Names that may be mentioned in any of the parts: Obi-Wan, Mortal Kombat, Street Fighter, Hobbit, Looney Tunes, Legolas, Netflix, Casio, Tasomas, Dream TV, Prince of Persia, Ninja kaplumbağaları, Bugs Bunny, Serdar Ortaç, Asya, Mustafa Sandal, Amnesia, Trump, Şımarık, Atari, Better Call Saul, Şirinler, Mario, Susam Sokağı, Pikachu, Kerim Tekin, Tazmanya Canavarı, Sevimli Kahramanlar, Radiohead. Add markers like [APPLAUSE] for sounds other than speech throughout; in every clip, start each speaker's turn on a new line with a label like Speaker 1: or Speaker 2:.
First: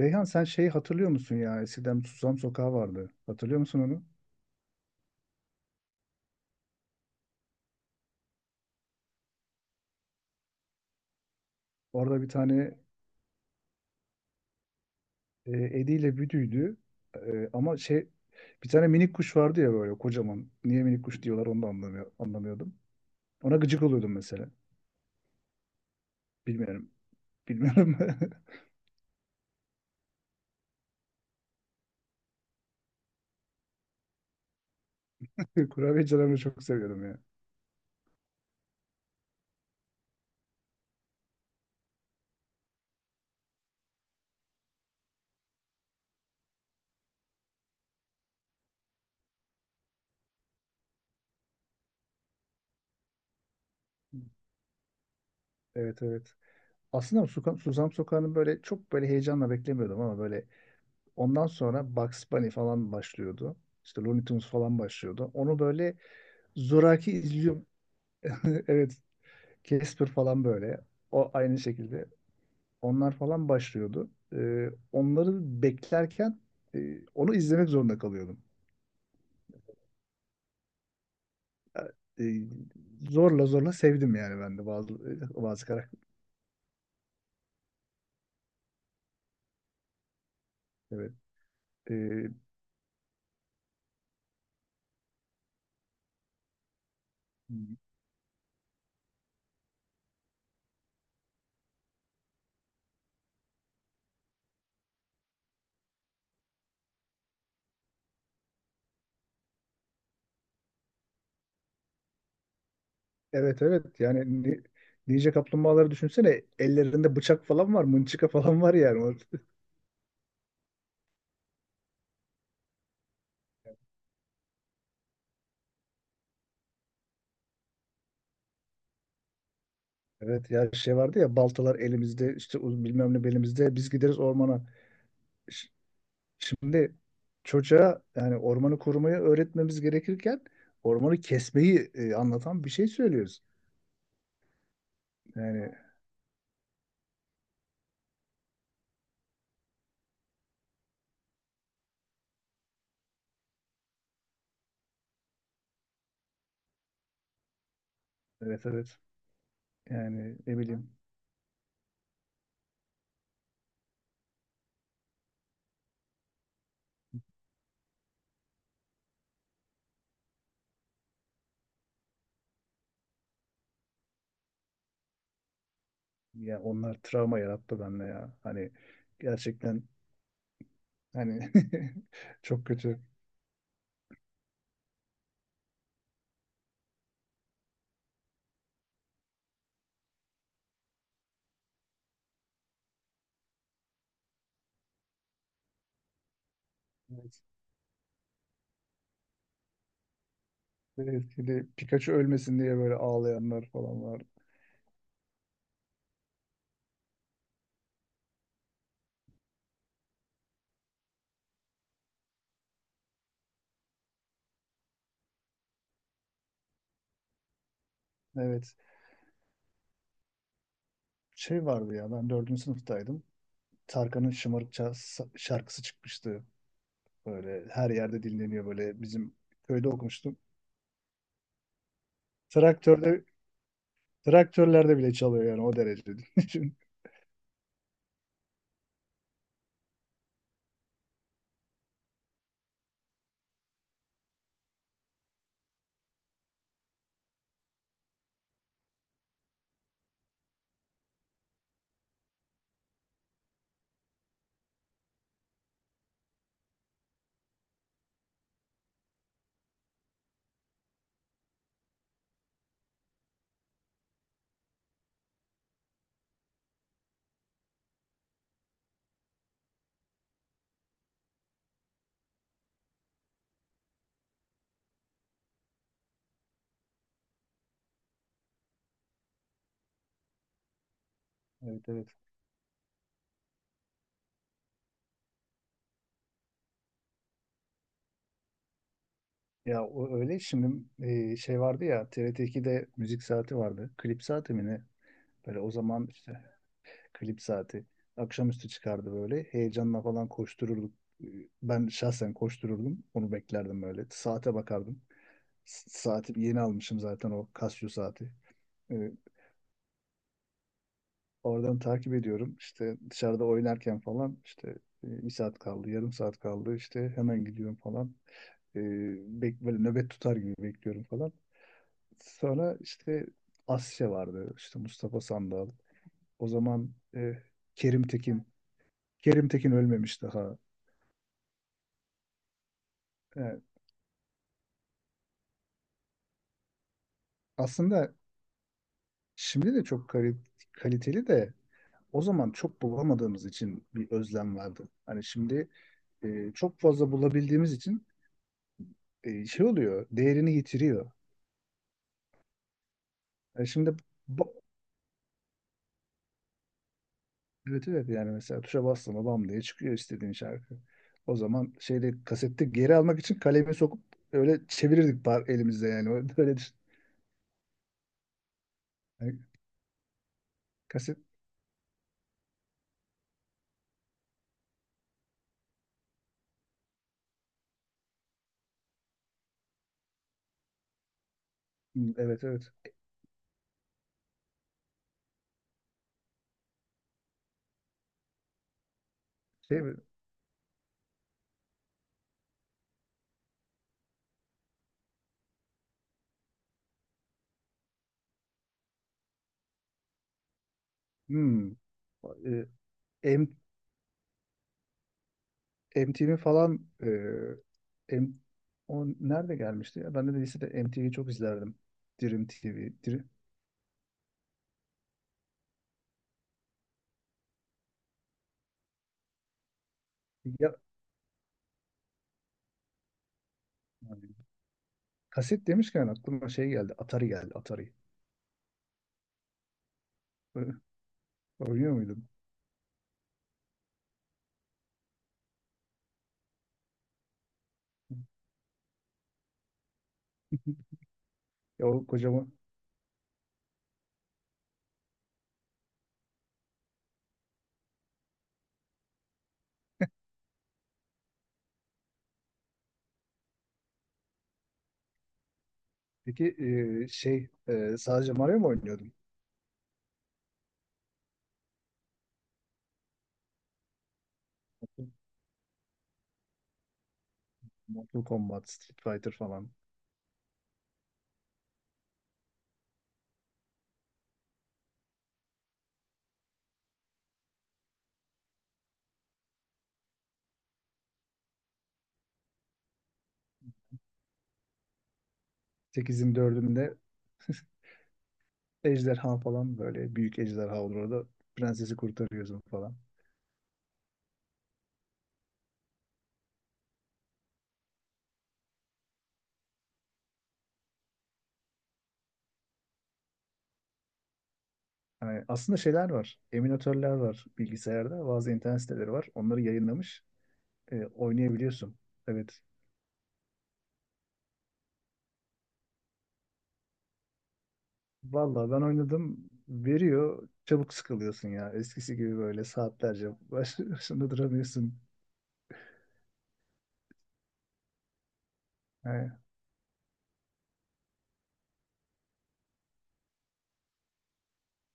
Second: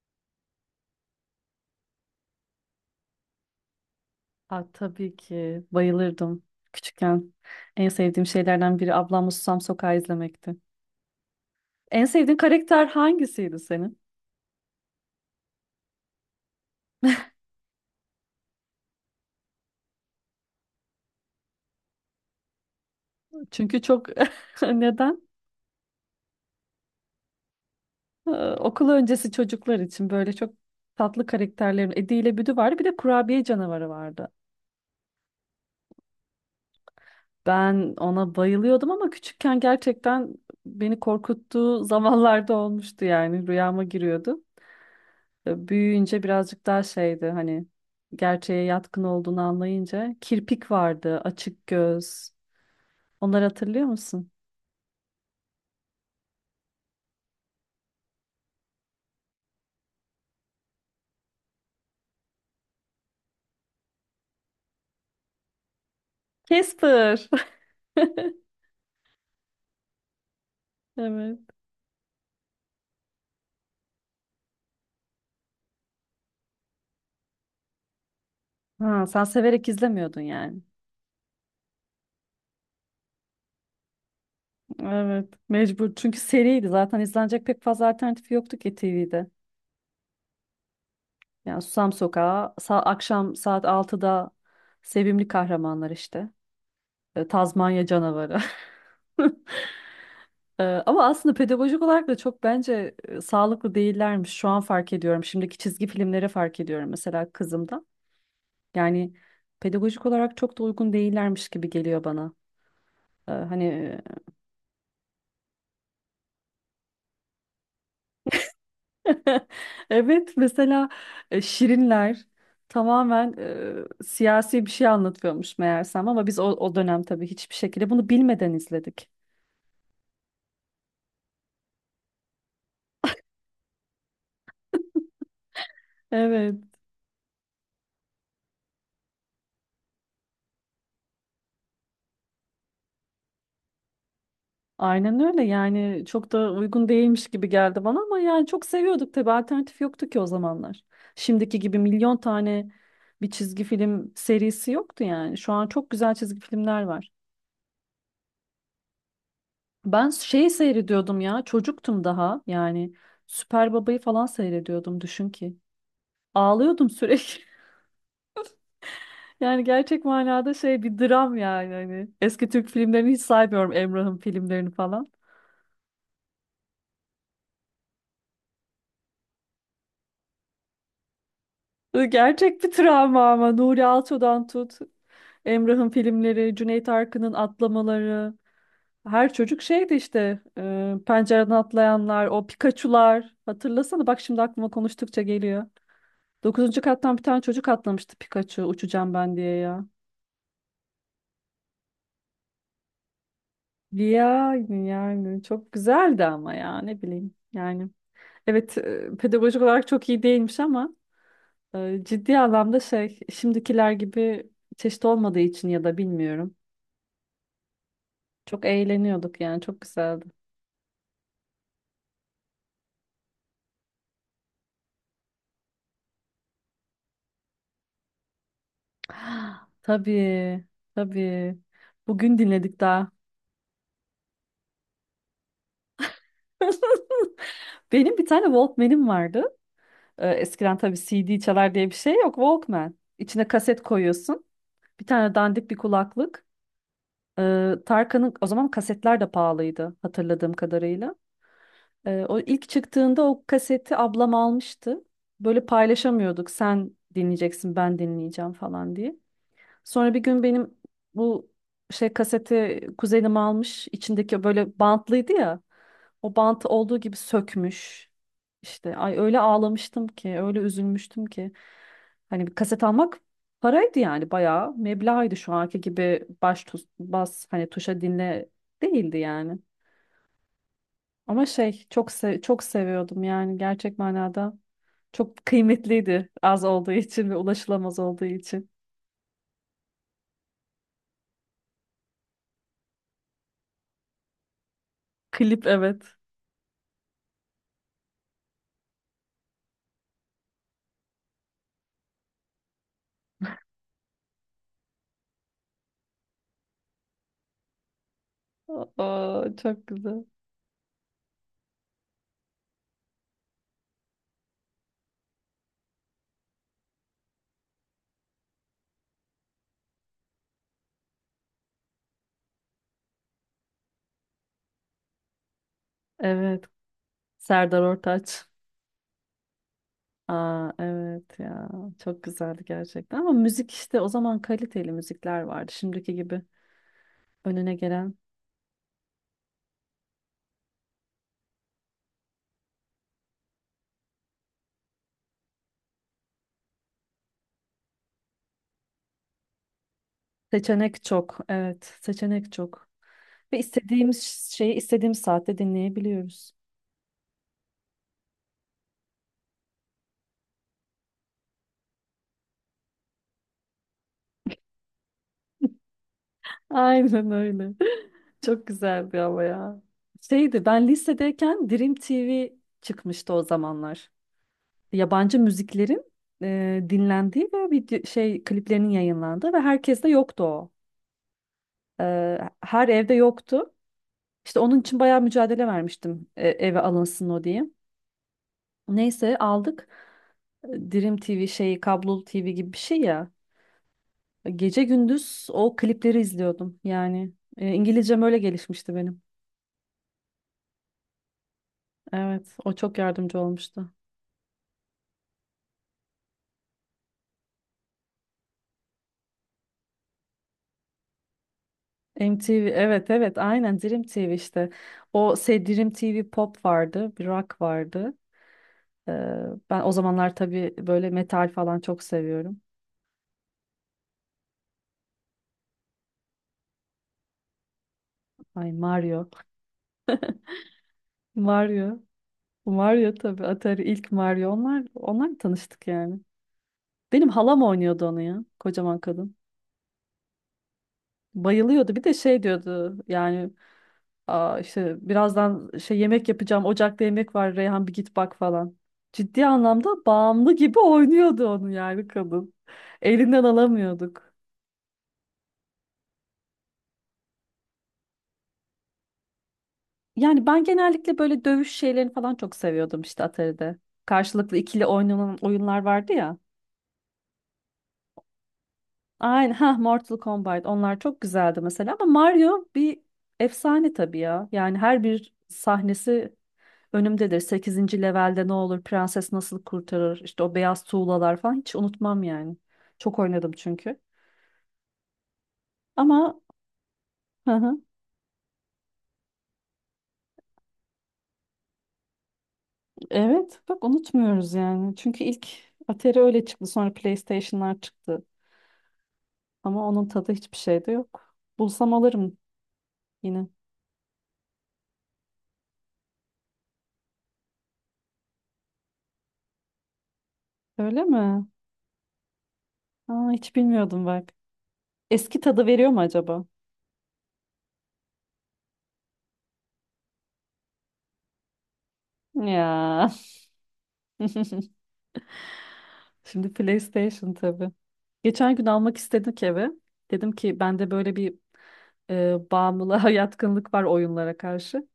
Speaker 1: Reyhan, sen şeyi hatırlıyor musun ya? Eskiden Susam Sokağı vardı. Hatırlıyor musun onu?
Speaker 2: Aa, tabii ki bayılırdım küçükken. En sevdiğim şeylerden biri ablamla Susam Sokağı izlemekti. En
Speaker 1: Orada bir
Speaker 2: sevdiğin
Speaker 1: tane
Speaker 2: karakter hangisiydi senin?
Speaker 1: e, Edi ile Büdü'ydü.
Speaker 2: [LAUGHS]
Speaker 1: Ama şey bir tane minik kuş vardı ya böyle kocaman. Niye minik kuş diyorlar onu da anlamıyordum. Ona
Speaker 2: Çünkü
Speaker 1: gıcık
Speaker 2: çok
Speaker 1: oluyordum mesela.
Speaker 2: [LAUGHS] neden?
Speaker 1: Bilmiyorum. Bilmiyorum.
Speaker 2: Ee,
Speaker 1: [LAUGHS]
Speaker 2: Okul öncesi çocuklar için böyle çok tatlı karakterlerin Edi ile Büdü vardı. Bir de kurabiye canavarı vardı.
Speaker 1: Kurabiye canımı çok seviyordum ya.
Speaker 2: Ben ona bayılıyordum ama küçükken gerçekten beni korkuttuğu [LAUGHS] zamanlarda olmuştu, yani rüyama giriyordu. Büyüyünce birazcık daha şeydi, hani gerçeğe yatkın olduğunu anlayınca, kirpik vardı, açık göz. Onları hatırlıyor musun?
Speaker 1: Evet, evet. Aslında Susam Sokağı'nı böyle çok böyle heyecanla beklemiyordum ama böyle ondan sonra Bugs Bunny falan başlıyordu. İşte Looney Tunes falan başlıyordu. Onu böyle zoraki
Speaker 2: Casper.
Speaker 1: izliyor,
Speaker 2: [LAUGHS]
Speaker 1: [LAUGHS] evet, Casper falan böyle. O
Speaker 2: Evet.
Speaker 1: aynı şekilde. Onlar falan başlıyordu. Onları beklerken onu izlemek zorunda kalıyordum.
Speaker 2: Ha, sen severek izlemiyordun yani.
Speaker 1: Ee, e, zorla zorla sevdim yani ben de
Speaker 2: Evet,
Speaker 1: bazı
Speaker 2: mecbur.
Speaker 1: karakter.
Speaker 2: Çünkü seriydi. Zaten izlenecek pek fazla alternatifi yoktu ki TV'de.
Speaker 1: Evet.
Speaker 2: Yani Susam
Speaker 1: Ee,
Speaker 2: Sokağı, akşam saat altıda Sevimli Kahramanlar işte. Tazmanya Canavarı. [LAUGHS] Ama aslında pedagojik olarak da çok bence sağlıklı değillermiş. Şu an fark ediyorum. Şimdiki çizgi filmleri fark ediyorum mesela kızımda. Yani pedagojik olarak çok da uygun değillermiş gibi geliyor bana.
Speaker 1: evet,
Speaker 2: Hani
Speaker 1: evet. Yani Ninja kaplumbağaları düşünsene, ellerinde bıçak falan var, mınçıka falan var yani. [LAUGHS]
Speaker 2: [LAUGHS] evet, mesela Şirinler tamamen siyasi bir şey anlatıyormuş meğersem, ama biz o dönem tabii hiçbir şekilde bunu bilmeden izledik.
Speaker 1: Evet ya, şey vardı ya, baltalar elimizde, işte bilmem ne belimizde biz gideriz ormana.
Speaker 2: Evet.
Speaker 1: Şimdi çocuğa yani ormanı korumayı öğretmemiz gerekirken ormanı kesmeyi anlatan bir şey söylüyoruz.
Speaker 2: Aynen öyle,
Speaker 1: Yani
Speaker 2: yani çok da uygun değilmiş gibi geldi bana ama yani çok seviyorduk, tabii alternatif yoktu ki o zamanlar. Şimdiki gibi milyon tane bir çizgi film serisi yoktu yani. Şu an çok güzel çizgi filmler var.
Speaker 1: evet, evet,
Speaker 2: Ben
Speaker 1: yani
Speaker 2: şey
Speaker 1: ne bileyim,
Speaker 2: seyrediyordum ya, çocuktum daha yani, Süper Baba'yı falan seyrediyordum düşün ki. Ağlıyordum sürekli. [LAUGHS] Yani gerçek manada şey, bir dram yani hani. Eski Türk filmlerini hiç saymıyorum, Emrah'ın filmlerini falan.
Speaker 1: ya onlar travma yarattı bende ya. Hani gerçekten, hani [LAUGHS]
Speaker 2: Gerçek
Speaker 1: çok
Speaker 2: bir
Speaker 1: kötü.
Speaker 2: travma ama, Nuri Alço'dan tut, Emrah'ın filmleri, Cüneyt Arkın'ın atlamaları. Her çocuk şeydi işte, pencereden atlayanlar, o Pikachu'lar. Hatırlasana bak, şimdi aklıma konuştukça geliyor. Dokuzuncu kattan bir
Speaker 1: Evet.
Speaker 2: tane çocuk atlamıştı, Pikachu uçacağım ben diye ya.
Speaker 1: Evet, bir de Pikachu ölmesin diye böyle ağlayanlar falan var.
Speaker 2: Yani çok güzeldi ama ya, ne bileyim yani. Evet, pedagojik olarak çok iyi değilmiş ama ciddi anlamda şey, şimdikiler gibi çeşit olmadığı için ya da bilmiyorum. Çok
Speaker 1: Evet.
Speaker 2: eğleniyorduk yani, çok güzeldi.
Speaker 1: Şey vardı ya, ben dördüncü sınıftaydım. Tarkan'ın Şımarık şarkısı çıkmıştı. Böyle her yerde dinleniyor, böyle
Speaker 2: [GASPS]
Speaker 1: bizim
Speaker 2: Ah,
Speaker 1: köyde okumuştum.
Speaker 2: tabii, tabii. Bugün dinledik daha.
Speaker 1: Traktörde traktörlerde bile çalıyor yani, o derece. [LAUGHS] Düşün.
Speaker 2: [LAUGHS] Benim bir tane Walkman'im vardı. Eskiden tabii CD çalar diye bir şey yok. Walkman. İçine kaset koyuyorsun. Bir tane dandik bir kulaklık. Tarkan'ın, o zaman kasetler de pahalıydı hatırladığım kadarıyla. O ilk çıktığında o kaseti ablam almıştı. Böyle paylaşamıyorduk. Sen dinleyeceksin, ben dinleyeceğim falan diye. Sonra bir gün benim bu şey kaseti kuzenim almış, içindeki böyle bantlıydı ya. O bantı olduğu gibi sökmüş. İşte ay, öyle ağlamıştım ki, öyle üzülmüştüm ki. Hani bir kaset almak paraydı yani, bayağı meblağıydı, şu anki gibi bas hani tuşa dinle değildi yani. Ama şey,
Speaker 1: Evet, evet.
Speaker 2: çok seviyordum yani, gerçek manada. Çok kıymetliydi, az olduğu için ve ulaşılamaz olduğu için.
Speaker 1: Ya, o öyle şimdi şey vardı ya, TRT2'de müzik saati vardı. Klip saati mi ne? Böyle
Speaker 2: Klip,
Speaker 1: o zaman
Speaker 2: evet.
Speaker 1: işte klip saati akşamüstü çıkardı böyle. Heyecanla falan koştururduk. E, Ben şahsen koştururdum. Onu beklerdim böyle. Saate bakardım. Saati yeni almışım zaten, o Casio saati. E,
Speaker 2: Aa, çok güzel.
Speaker 1: Oradan takip ediyorum. İşte dışarıda oynarken falan işte bir saat kaldı, yarım saat kaldı. İşte hemen gidiyorum falan. E, Böyle nöbet tutar gibi bekliyorum falan. Sonra işte Asya vardı. İşte Mustafa Sandal. O
Speaker 2: Evet.
Speaker 1: zaman
Speaker 2: Serdar
Speaker 1: Kerim Tekin.
Speaker 2: Ortaç.
Speaker 1: Kerim Tekin ölmemiş daha.
Speaker 2: Aa, evet ya. Çok güzeldi gerçekten. Ama
Speaker 1: E,
Speaker 2: müzik işte, o zaman kaliteli müzikler vardı. Şimdiki gibi önüne
Speaker 1: Aslında
Speaker 2: gelen.
Speaker 1: şimdi de çok kaliteli de, o zaman çok bulamadığımız için bir özlem vardı. Hani şimdi çok fazla bulabildiğimiz için şey oluyor, değerini
Speaker 2: Seçenek
Speaker 1: yitiriyor.
Speaker 2: çok. Evet. Seçenek çok. Ve
Speaker 1: Şimdi,
Speaker 2: istediğimiz
Speaker 1: bu-
Speaker 2: şeyi istediğimiz saatte dinleyebiliyoruz.
Speaker 1: evet, evet, yani mesela tuşa bastın mı bam diye çıkıyor istediğin şarkı. O zaman şeyde kasette geri almak için kalemi sokup öyle çevirirdik, par elimizde yani. [LAUGHS] Öyle düşün.
Speaker 2: Aynen öyle. [LAUGHS] Çok güzeldi
Speaker 1: Yani
Speaker 2: ama ya. Şeydi, ben
Speaker 1: kaset.
Speaker 2: lisedeyken Dream TV çıkmıştı o zamanlar, yabancı müziklerin dinlendiği ve video şey kliplerinin yayınlandığı, ve herkes de yoktu o.
Speaker 1: Hmm, evet, evet.
Speaker 2: Her evde yoktu. İşte onun için bayağı mücadele vermiştim, eve alınsın o diye. Neyse
Speaker 1: Şey
Speaker 2: aldık.
Speaker 1: mi?
Speaker 2: Dream TV şeyi, kablolu TV gibi bir şey ya. Gece gündüz o klipleri izliyordum yani. İngilizcem öyle gelişmişti benim.
Speaker 1: Hmm.
Speaker 2: Evet,
Speaker 1: E,
Speaker 2: o çok yardımcı
Speaker 1: M,
Speaker 2: olmuştu.
Speaker 1: MTV falan, e, M, o nerede gelmişti ya? Ben de lisede MTV'yi çok izlerdim. Dream
Speaker 2: MTV,
Speaker 1: TV.
Speaker 2: evet evet, aynen Dream TV işte. O şey, Dream TV Pop vardı, bir rock vardı. Ee, Ben o zamanlar
Speaker 1: Ya,
Speaker 2: tabii böyle metal falan çok seviyorum.
Speaker 1: yani kaset demişken aklıma şey geldi. Atari geldi. Atari.
Speaker 2: Ay, Mario.
Speaker 1: [LAUGHS] Oynuyor
Speaker 2: Mario.
Speaker 1: muydum.
Speaker 2: Mario tabii, Atari, ilk Mario. Onlar tanıştık yani. Benim halam oynuyordu onu ya. Kocaman kadın.
Speaker 1: Ya,
Speaker 2: Bayılıyordu.
Speaker 1: o
Speaker 2: Bir de şey
Speaker 1: kocaman.
Speaker 2: diyordu yani, aa, işte birazdan şey, yemek yapacağım. Ocakta yemek var. Reyhan bir git bak falan. Ciddi anlamda bağımlı gibi oynuyordu onu yani kadın. Elinden alamıyorduk.
Speaker 1: Peki şey, sadece Mario mu oynuyordun?
Speaker 2: Yani ben genellikle böyle dövüş şeylerini falan çok seviyordum işte Atari'de. Karşılıklı ikili oynanan oyunlar vardı ya.
Speaker 1: Mortal Kombat, Street Fighter
Speaker 2: Aynen,
Speaker 1: falan.
Speaker 2: ha, Mortal Kombat, onlar çok güzeldi mesela, ama Mario bir efsane tabii ya. Yani her bir sahnesi önümdedir. Sekizinci levelde ne olur, prenses nasıl kurtarır, işte o beyaz tuğlalar falan hiç unutmam yani. Çok oynadım çünkü.
Speaker 1: 8'in
Speaker 2: Ama
Speaker 1: 4'ünde
Speaker 2: hı
Speaker 1: [LAUGHS]
Speaker 2: hı,
Speaker 1: ejderha falan, böyle büyük ejderha olur orada, prensesi kurtarıyorsun falan.
Speaker 2: evet bak, unutmuyoruz yani. Çünkü ilk Atari öyle çıktı, sonra PlayStation'lar çıktı. Ama onun tadı hiçbir şeyde yok. Bulsam alırım yine.
Speaker 1: Yani aslında şeyler var. Eminatörler var bilgisayarda. Bazı internet siteleri var. Onları yayınlamış.
Speaker 2: Öyle mi?
Speaker 1: Oynayabiliyorsun. Evet.
Speaker 2: Aa, hiç bilmiyordum bak. Eski tadı veriyor mu acaba?
Speaker 1: Vallahi ben oynadım. Veriyor. Çabuk sıkılıyorsun ya. Eskisi gibi böyle
Speaker 2: Ya.
Speaker 1: saatlerce baş, başında
Speaker 2: [LAUGHS]
Speaker 1: duramıyorsun.
Speaker 2: Şimdi PlayStation tabii. Geçen gün almak
Speaker 1: Yani
Speaker 2: istedik eve. Dedim ki, bende böyle bir bağımlılığa [LAUGHS] yatkınlık var oyunlara karşı.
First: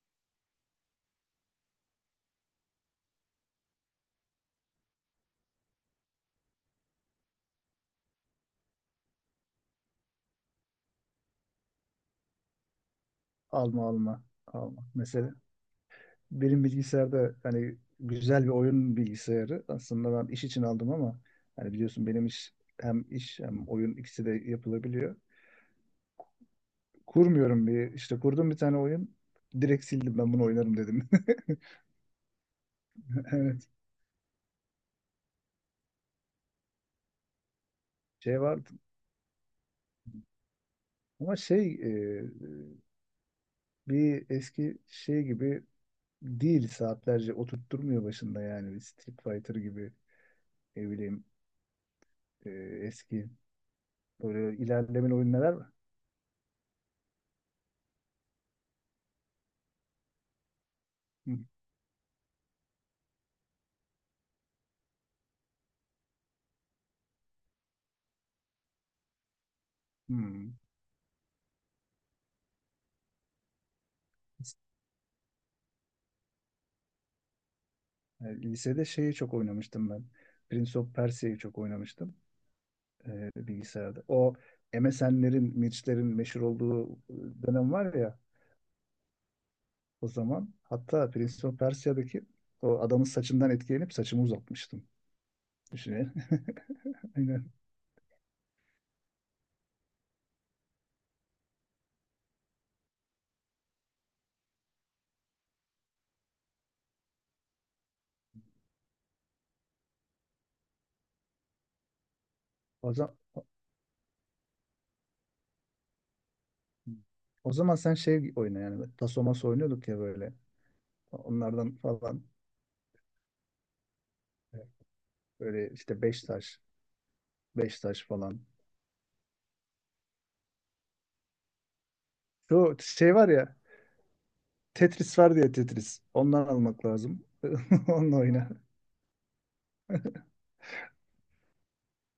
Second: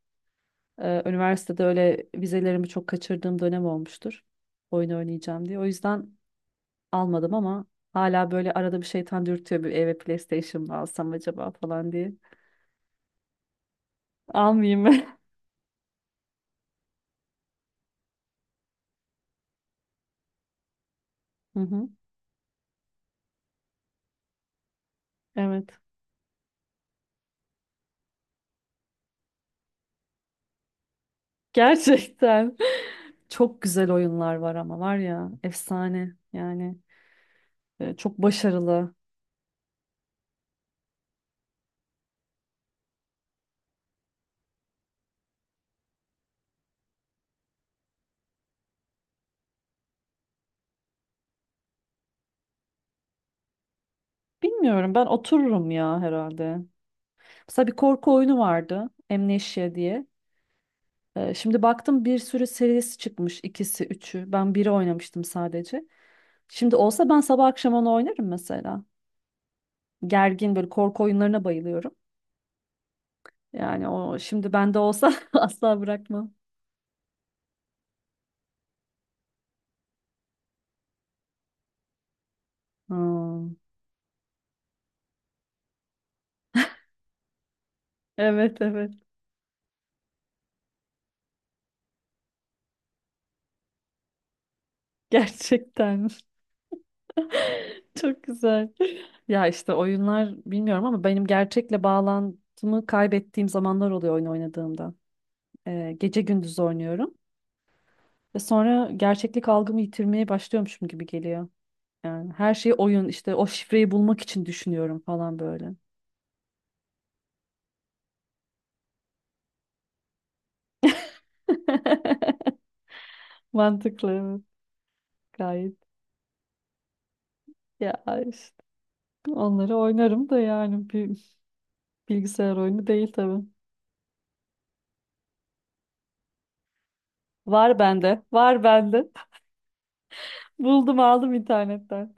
Speaker 2: Üniversitede öyle vizelerimi çok kaçırdığım dönem olmuştur. Oyun oynayacağım diye. O yüzden almadım ama hala böyle arada bir şeytan dürtüyor, bir eve PlayStation mı alsam acaba falan diye.
Speaker 1: alma, alma, alma.
Speaker 2: Almayayım. [LAUGHS]
Speaker 1: Mesela benim bilgisayarda hani güzel bir oyun bilgisayarı. Aslında ben iş için aldım ama
Speaker 2: Hı
Speaker 1: hani
Speaker 2: hı.
Speaker 1: biliyorsun, benim iş, hem iş hem oyun, ikisi de yapılabiliyor.
Speaker 2: Evet.
Speaker 1: Kurmuyorum, bir işte kurdum bir tane oyun. Direkt sildim, ben bunu oynarım dedim.
Speaker 2: Gerçekten [LAUGHS]
Speaker 1: [LAUGHS]
Speaker 2: çok
Speaker 1: Evet.
Speaker 2: güzel oyunlar var, ama var ya efsane yani, çok
Speaker 1: Şey vardı.
Speaker 2: başarılı.
Speaker 1: Ama şey bir eski şey gibi değil, saatlerce oturtturmuyor başında yani, bir Street Fighter gibi, ne bileyim e, eski böyle
Speaker 2: Bilmiyorum, ben
Speaker 1: ilerlemeli oyunlar var.
Speaker 2: otururum ya herhalde. Mesela bir korku oyunu vardı, Amnesia diye.
Speaker 1: Hı,
Speaker 2: Şimdi baktım bir sürü serisi çıkmış, ikisi üçü. Ben biri oynamıştım sadece. Şimdi olsa ben sabah akşam onu oynarım mesela.
Speaker 1: hı.
Speaker 2: Gergin, böyle korku oyunlarına bayılıyorum. Yani o şimdi bende olsa [LAUGHS] asla bırakmam.
Speaker 1: Yani lisede şeyi çok oynamıştım ben. Prince of Persia'yı çok oynamıştım
Speaker 2: Hmm.
Speaker 1: bilgisayarda. O MSN'lerin, Mirç'lerin meşhur olduğu dönem var ya
Speaker 2: Evet evet,
Speaker 1: o zaman. Hatta Prince of Persia'daki o adamın saçından etkilenip saçımı uzatmıştım.
Speaker 2: gerçekten.
Speaker 1: Düşünün. [LAUGHS] Aynen.
Speaker 2: [LAUGHS] Çok güzel. Ya işte oyunlar, bilmiyorum ama benim gerçekle bağlantımı kaybettiğim zamanlar oluyor oyun oynadığımda. Gece gündüz oynuyorum ve sonra gerçeklik algımı yitirmeye başlıyormuşum gibi geliyor. Yani her şeyi
Speaker 1: O
Speaker 2: oyun,
Speaker 1: zaman,
Speaker 2: işte o şifreyi bulmak için düşünüyorum falan böyle.
Speaker 1: o zaman sen şey oyna yani. Tasomas oynuyorduk ya böyle. Onlardan falan.
Speaker 2: [LAUGHS] Mantıklı, evet,
Speaker 1: Evet. Böyle
Speaker 2: gayet.
Speaker 1: işte beş taş, beş taş
Speaker 2: Ya
Speaker 1: falan.
Speaker 2: işte onları oynarım da yani, bir bilgisayar
Speaker 1: Şu
Speaker 2: oyunu değil
Speaker 1: şey var
Speaker 2: tabii.
Speaker 1: ya, Tetris var diye, Tetris. Ondan almak lazım. [LAUGHS]
Speaker 2: Var
Speaker 1: Onunla
Speaker 2: bende,
Speaker 1: oyna.
Speaker 2: var bende. [LAUGHS] Buldum, aldım internetten.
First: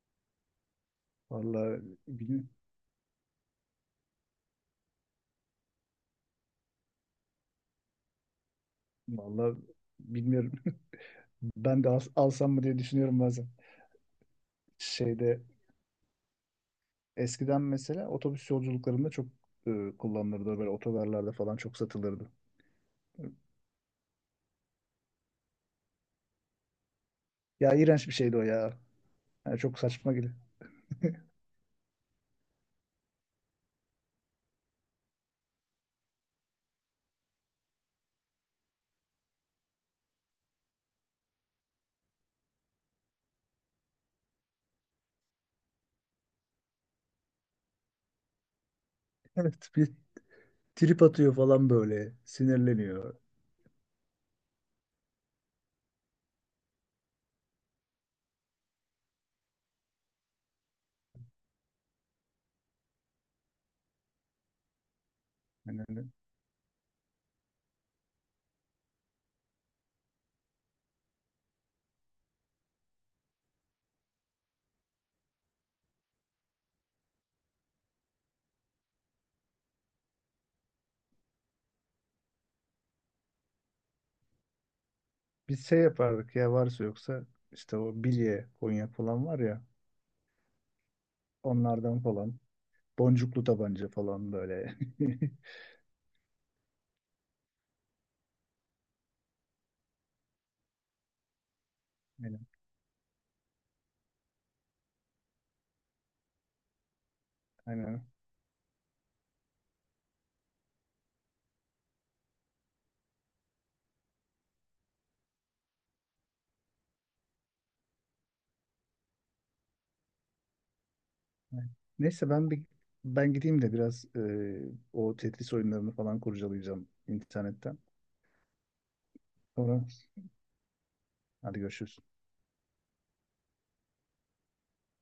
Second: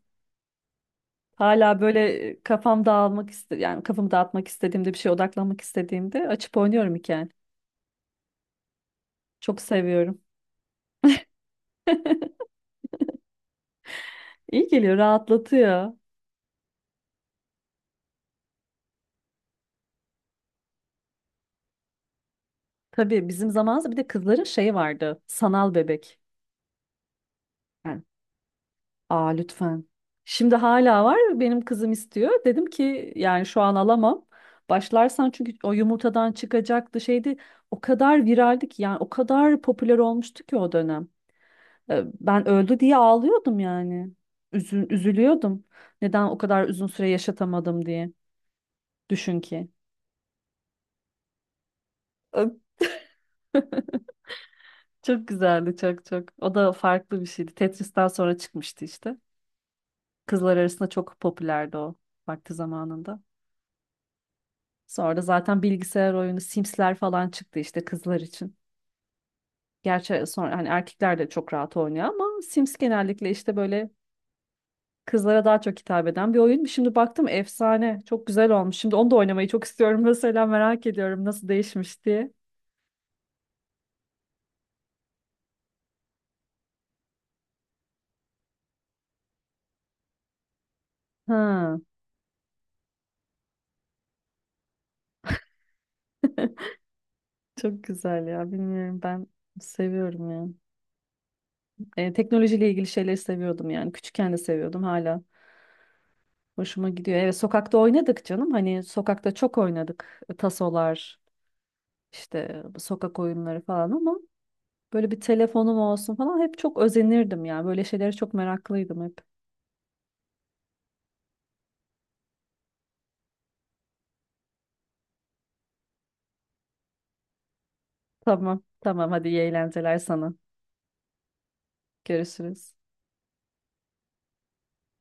Speaker 2: Hala
Speaker 1: Vallahi
Speaker 2: böyle
Speaker 1: bilmiyorum.
Speaker 2: kafam dağılmak iste, yani kafamı dağıtmak istediğimde, bir şeye odaklanmak istediğimde açıp oynuyorum hikaye.
Speaker 1: Vallahi
Speaker 2: Çok seviyorum.
Speaker 1: bilmiyorum. [LAUGHS] Ben de alsam mı diye düşünüyorum bazen.
Speaker 2: İyi geliyor,
Speaker 1: Şeyde
Speaker 2: rahatlatıyor.
Speaker 1: eskiden mesela otobüs yolculuklarında çok kullanılırdı. Böyle otogarlarda falan çok satılırdı.
Speaker 2: Tabii bizim zamanımızda bir de kızların şeyi vardı. Sanal bebek.
Speaker 1: Ya,
Speaker 2: Yani,
Speaker 1: iğrenç bir şeydi o ya.
Speaker 2: aa,
Speaker 1: Yani çok
Speaker 2: lütfen.
Speaker 1: saçma gibi.
Speaker 2: Şimdi hala var. Benim kızım istiyor. Dedim ki, yani şu an alamam. Başlarsan, çünkü o yumurtadan çıkacaktı şeydi. O kadar viraldi ki yani, o kadar popüler olmuştu ki o dönem. Ben öldü diye ağlıyordum yani. Üzülüyordum. Neden o kadar uzun süre yaşatamadım diye. Düşün ki.
Speaker 1: Evet, bir trip atıyor falan böyle.
Speaker 2: Ö,
Speaker 1: Sinirleniyor.
Speaker 2: Çok güzeldi, çok çok. O da farklı bir şeydi. Tetris'ten sonra çıkmıştı işte. Kızlar arasında çok popülerdi o vakti zamanında. Sonra da zaten
Speaker 1: Yani
Speaker 2: bilgisayar oyunu Sims'ler falan çıktı işte kızlar için. Gerçi sonra hani erkekler de çok rahat oynuyor ama Sims genellikle işte böyle kızlara daha çok hitap eden bir oyun. Şimdi baktım efsane. Çok güzel olmuş. Şimdi onu da oynamayı çok istiyorum [LAUGHS] mesela, merak ediyorum nasıl değişmiş diye.
Speaker 1: biz şey yapardık ya, varsa yoksa işte o bilye, konya falan var ya,
Speaker 2: Ha.
Speaker 1: onlardan falan. Boncuklu tabanca falan böyle. [LAUGHS]
Speaker 2: [LAUGHS] Çok güzel ya. Bilmiyorum, ben seviyorum ya.
Speaker 1: Aynen.
Speaker 2: Teknolojiyle ilgili şeyleri seviyordum yani. Küçükken de seviyordum, hala. Hoşuma gidiyor. Evet, sokakta
Speaker 1: Aynen.
Speaker 2: oynadık canım. Hani sokakta çok oynadık. Tasolar, işte sokak oyunları falan, ama böyle bir telefonum olsun falan hep çok özenirdim ya. Böyle şeylere çok meraklıydım hep.
Speaker 1: Aynen. Neyse, ben gideyim de biraz o Tetris oyunlarını falan kurcalayacağım internetten.
Speaker 2: Tamam, tamam, hadi iyi
Speaker 1: Sonra
Speaker 2: eğlenceler sana.
Speaker 1: hadi görüşürüz.
Speaker 2: Görüşürüz.